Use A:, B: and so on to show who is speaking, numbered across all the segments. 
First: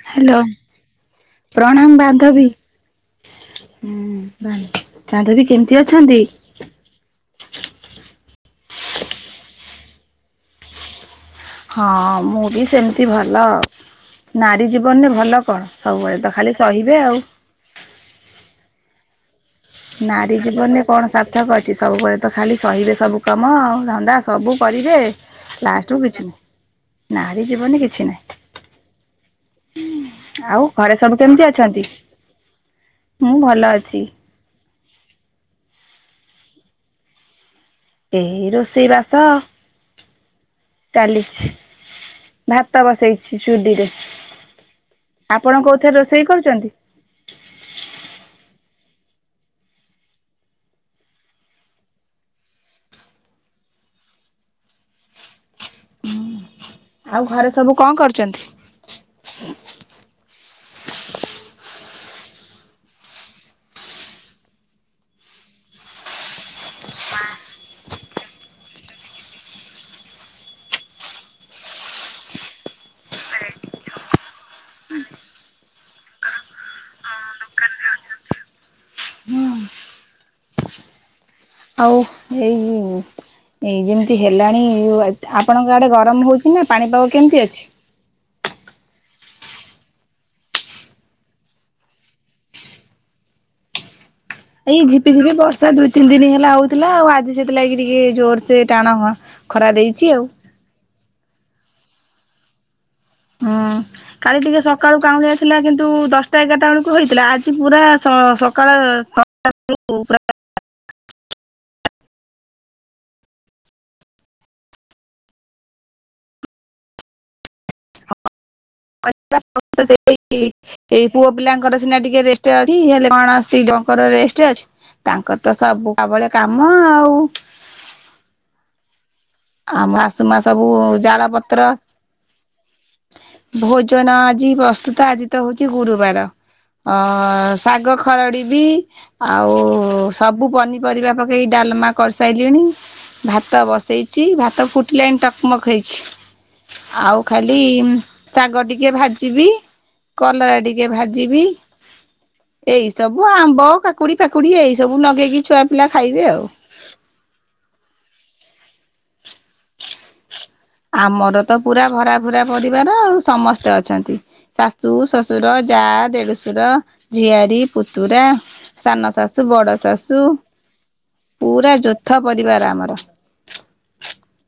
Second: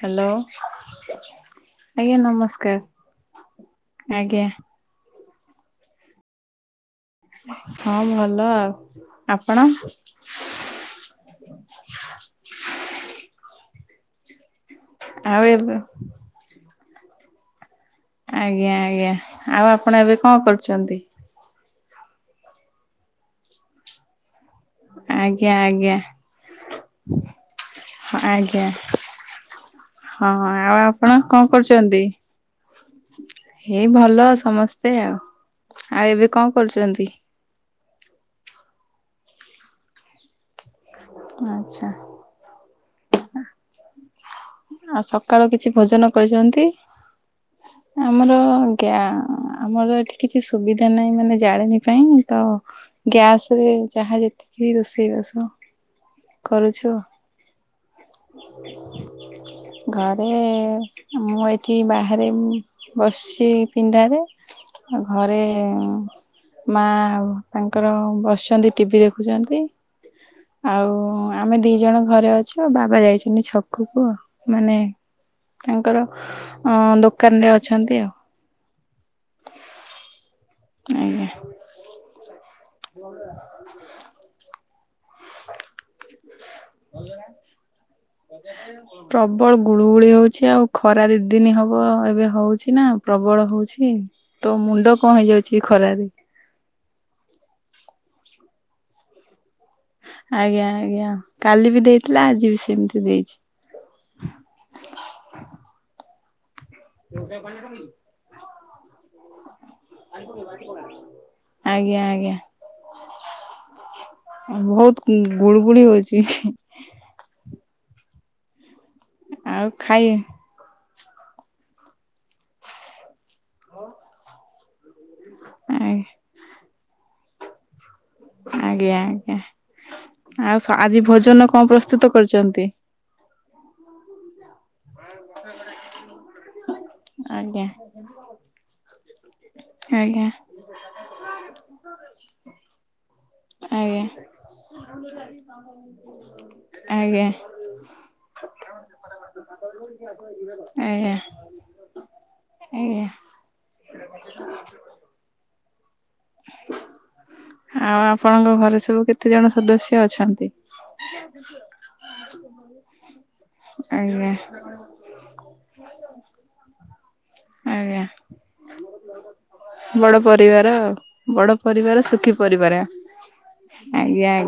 A: Hello
B: hello
A: ଆଜ୍ଞା ନମସ୍କାର। ଆଜ୍ଞା
B: ହୁଁ ବାନ୍ଧବୀ କେମିତି ଅଛନ୍ତି?
A: ହଁ ଭଲ ଆଉ ଆପଣ।
B: ହଁ ମୁଁ ବି ସେମିତି ଭଲ। ନାରୀ ଜୀବନରେ ଭଲ
A: ଆଉ
B: କଣ
A: ଏବେ
B: ସବୁବେଳେ ତ ଖାଲି ସହିବେ ଆଉ।
A: ଆଜ୍ଞା-ଆଜ୍ଞା।
B: ନାରୀ ଜୀବନ ରେ କଣ ସାର୍ଥକ ଅଛି ସବୁବେଳେ ତ ଖାଲି ସହିବେ ସବୁ କାମ ଆଉ ଧନ୍ଦା ସବୁ କରିବେ
A: ଆଜ୍ଞା ଆଜ୍ଞା
B: ଲାଷ୍ଟକୁ କିଛି ନାହିଁ। ନାରୀ ଜୀବନରେ କିଛି ନାହିଁ।
A: ଆଜ୍ଞା ହଁ ଆଉ
B: ଘରେ ସବୁ
A: ଆପଣ
B: କେମିତି
A: କଣ
B: ଅଛନ୍ତି
A: କରୁଛନ୍ତି?
B: ମୁଁ ଭଲ
A: ଏଇ
B: ଅଛି
A: ଭଲ ସମସ୍ତେ ଆଉ ଆଉ ଏବେ କଣ କରୁଛନ୍ତି?
B: ଏଇ ରୋଷେଇ ବାସ ଚାଲିଛି
A: ଆଚ୍ଛା
B: ଭା ଭାତ ବସେଇଚି ଚୁଲିରେ।
A: ଆଉ ସକାଳୁ
B: ଆପଣ
A: କିଛି
B: କୋଉଥିରେ
A: ଭୋଜନ
B: ରୋଷେଇ
A: କରିଛନ୍ତି
B: କରୁଛନ୍ତି
A: ଆମର [unintelligible] ଆମର ଏଠି କିଛି ସୁବିଧା ନାହିଁ ମାନେ ଜାଣୀଣୀ ପାଇଁ ତ ଗ୍ୟାସ ରେ ଯାହା ଯେତିକି ବି ରୋଷେଇ ବାସ
B: ହୁଁ। ଆଉ ଘରେ ସବୁ କଣ କରୁଛନ୍ତି?
A: ଘରେ ମୁଁ ଏଠି ବାହାରେ ବସି ପିଣ୍ଡାରେ ଆ ଘରେ ମା ଆଉ ତାଙ୍କର ବସିଛନ୍ତି ଟିଭି ଦେଖୁଛନ୍ତି। ଆଉ ଆମେ ଦି ଜଣ ଘରେ ଅଛୁ ବାବା ଯାଇଛନ୍ତି ଛକକୁ ମାନେ ତାଙ୍କର ଅ ଦୋକାନ ରେ ଅଛନ୍ତି ଆଉ। ଆଜ୍ଞା।
B: ଆଉ ଏଇ ଏ ଯେମିତି ହେଲାଣି ଆପଣଙ୍କ ଆଡେ ଗରମ ହଉଛି ନା ପାଣିପାଗ କେମିତି ଅଛି?
A: ପ୍ରବଳ ଗୁଳୁଗୁଳି ହଉଛି ଆଉ ଖରା ଦି ଦିନି ହବ ଏବେ ହଉଛି ନା ପ୍ରବ ପ୍ରର୍ବଳ ହଉଛି। ତ
B: ଏଇ
A: ମୁଣ୍ଡ କଣ
B: ଝିପିଝିପି
A: ହେଇଯାଉଛି
B: ବର୍ଷା ଦୁଇ
A: ଖରାରେ
B: ତିନି ଦିନ ହେଲା ହଉଥିଲା ଆଉ ଆଜି ସେଥିଲାଗି ଟିକେ ଜୋର୍ ସେ ଟାଣ ହ
A: ଆଜ୍ଞା-ଆଜ୍ଞା କାଲି ବି ଦେଇଥିଲା ଆଜି ବି ସେମିତି। ଦେଇଛି
B: ହୁଁ କାଲି ଟିକେ ସକାଳୁ କାଉଁଡି ଆସଥିଲା କିନ୍ତୁ ଦଶଟା ଏଗାର ଟା ବେଳକୁ ହେଇଥିଲା ଆଜି ପୁରା ସ ସକାଳ ସ
A: ଆଜ୍ଞା-ଆଜ୍ଞା। ବହୁତୁ ଗୁଳି ଗୁଳି ହଉଚି। ଆଉ
B: [unintelligible]
A: ଖାଇ
B: ଏଇ ପୁଅ ପିଲାଙ୍କର ସିନା ଟିକେ ରେ ହେଲେ କଣ ସ୍ତ୍ରୀ ଲୋକଙ୍କର ରେଷ୍ଟେ ଅଛି ତାଙ୍କର ତ ସବୁବେଳେ କାମ ହଁ ଆଉ
A: ଆଜ୍ଞା।
B: ଆମ ଶାଶୁ ମା
A: ଆ
B: ସବୁ
A: ଆଉ ଆଜି
B: ଜାଳ
A: ଭୋଜନ
B: ପତ୍ର
A: କଣ ପ୍ରସ୍ତୁତ କରିଛନ୍ତି?
B: ଭୋଜନ ଆ ଜି ପ୍ରସ୍ତୁତ ଆଜି ତ ହଉଛି ଗୁରୁବାର ଅ
A: ଆଜ୍ଞା
B: ଶାଗ ଖରଡ଼ି ବି ଆଉ ଉ
A: ଆଜ୍ଞା
B: ସବୁ ପନିପରିବା ପକେଇ ଡାଲମା କରିସାଇଲିିଣି। ଭାତ
A: ଆଜ୍ଞା
B: ବସେଇ ଚି ଭାତ ଫୁଟିଲାଣି ଟକମକ ହେଇକି। ଆଉ
A: ଆଜ୍ଞା ଆଜ୍ଞା
B: ଖାଲି ଉମ ଶାଗ ଟିକେ ଭାଜିବି କଲରା ଟିକେ ଭାଜିବି। ଏଇ
A: ଆଜ୍ଞା
B: ସବୁ ଆମ୍ବ କାକୁଡି ଫାକୁଡି ଏଇ ସବୁ ଲଗେଇକି ଛୁଆ ପିଲା ଖାଇବେ ଆଉ।
A: ଆଉ ଆପଣଙ୍କ ଘରେ ସବୁ କେତେ ଜଣ ସଦସ୍ୟ ଅଛନ୍ତି?
B: ଆମର ତ ପୁରା ଭରାଭରା ପରିବାର ଆଉ ସମସ୍ତେ ଅଛନ୍ତି
A: ଆଜ୍ଞା
B: ଶାଶୁ ଶଶୁର ଯା, ଦେଡୁସୁର, ଝିଆରୀ,
A: ଆଜ୍ଞା
B: ପୁତୁରା ସାନ ଶାଶୁ ବଡ ଶାଶୁ
A: ପରିବାର ଆଉ ବଡ
B: ପୁରା
A: ପରିବାର
B: ଯୋଥା
A: ସୁଖୀ
B: ପରିବାର ଆମର।
A: ଆଜ୍ଞା ଆ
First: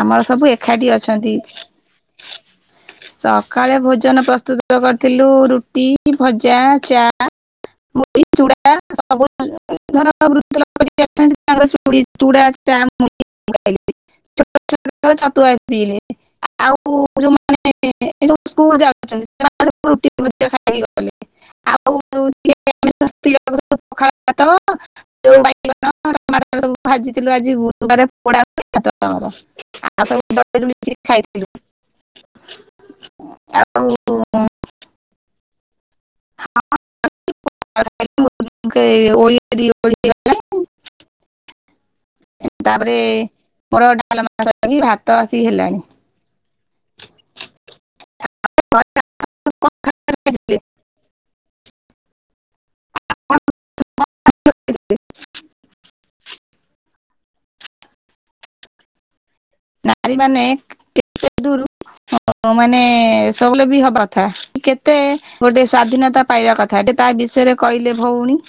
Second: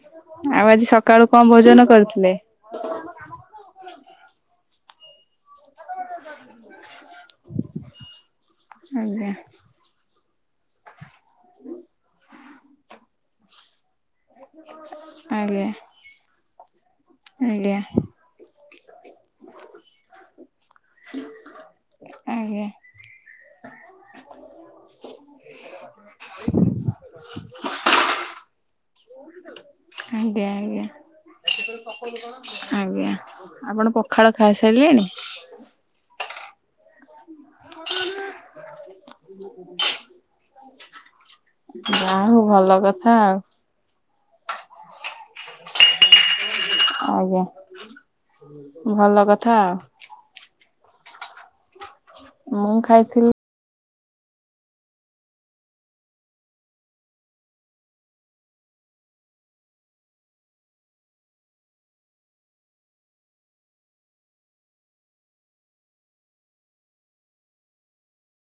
B: ଆମର ସବୁ
A: ଆଉ
B: ଏକାଠି
A: ଆଜି ସକାଳୁ
B: ଅଛନ୍ତି
A: କଣ ଭୋଜନ କରିଥିଲେ?
B: ସକାଳେ ଭୋଜନ ପ୍ରସ୍ତୁତ କରିଥିଲୁ ରୁଟି ଭଜା ଚା ଚା ମୁଢି ଚୁଡା ସବୁ
A: ଆଜ୍ଞା
B: [inaudible] [unintelligible] ଛୋଟ ଛୋଟ ଛୁଆ ଛତୁଆ
A: ଆଜ୍ଞା
B: ପିଇଲେ ଆଉ ଯୋଉମାନେ
A: ଆଜ୍ଞା
B: ଏ ଯୋଉଁ ସ୍କୁଲ ଯାଉଛନ୍ତି [inaudible]
A: ଆଜ୍ଞା।
B: [unintelligible]
A: ଆଜ୍ଞା ଆଜ୍ଞା। ଆଜ୍ଞା
B: [unintelligible]
A: ଆପଣ ପଖାଳ ଖାଇସାରିଲେଣି?
B: [inaudible] [unintelligible]
A: ଯା ହଉ ଭଲ
B: ତାପରେ
A: କଥା ଆଉ
B: ମୋର ଡାଲମା ସରିଲାଣି ଭାତ ଆସି ହେଲାଣି।
A: ଆଜ୍ଞା
B: ଘରେ
A: ଭଲ କଥା ଆଉ।
B: ଖାଇଥିଲେ।
A: ମୁଁ ଖାଇଥିଲି
B: [unintelligible] ନାରୀମାନେ କେତେ ଦୂରୁ ହ ମାନେ ସବୁଳେ ବି ହବା କଥା କେତେ ଗୋଟେ ସ୍ଵାଧୀନତା ପାଇବା କଥା ତା ବିଷୟରେ କହିଲେ ଭଉଣୀ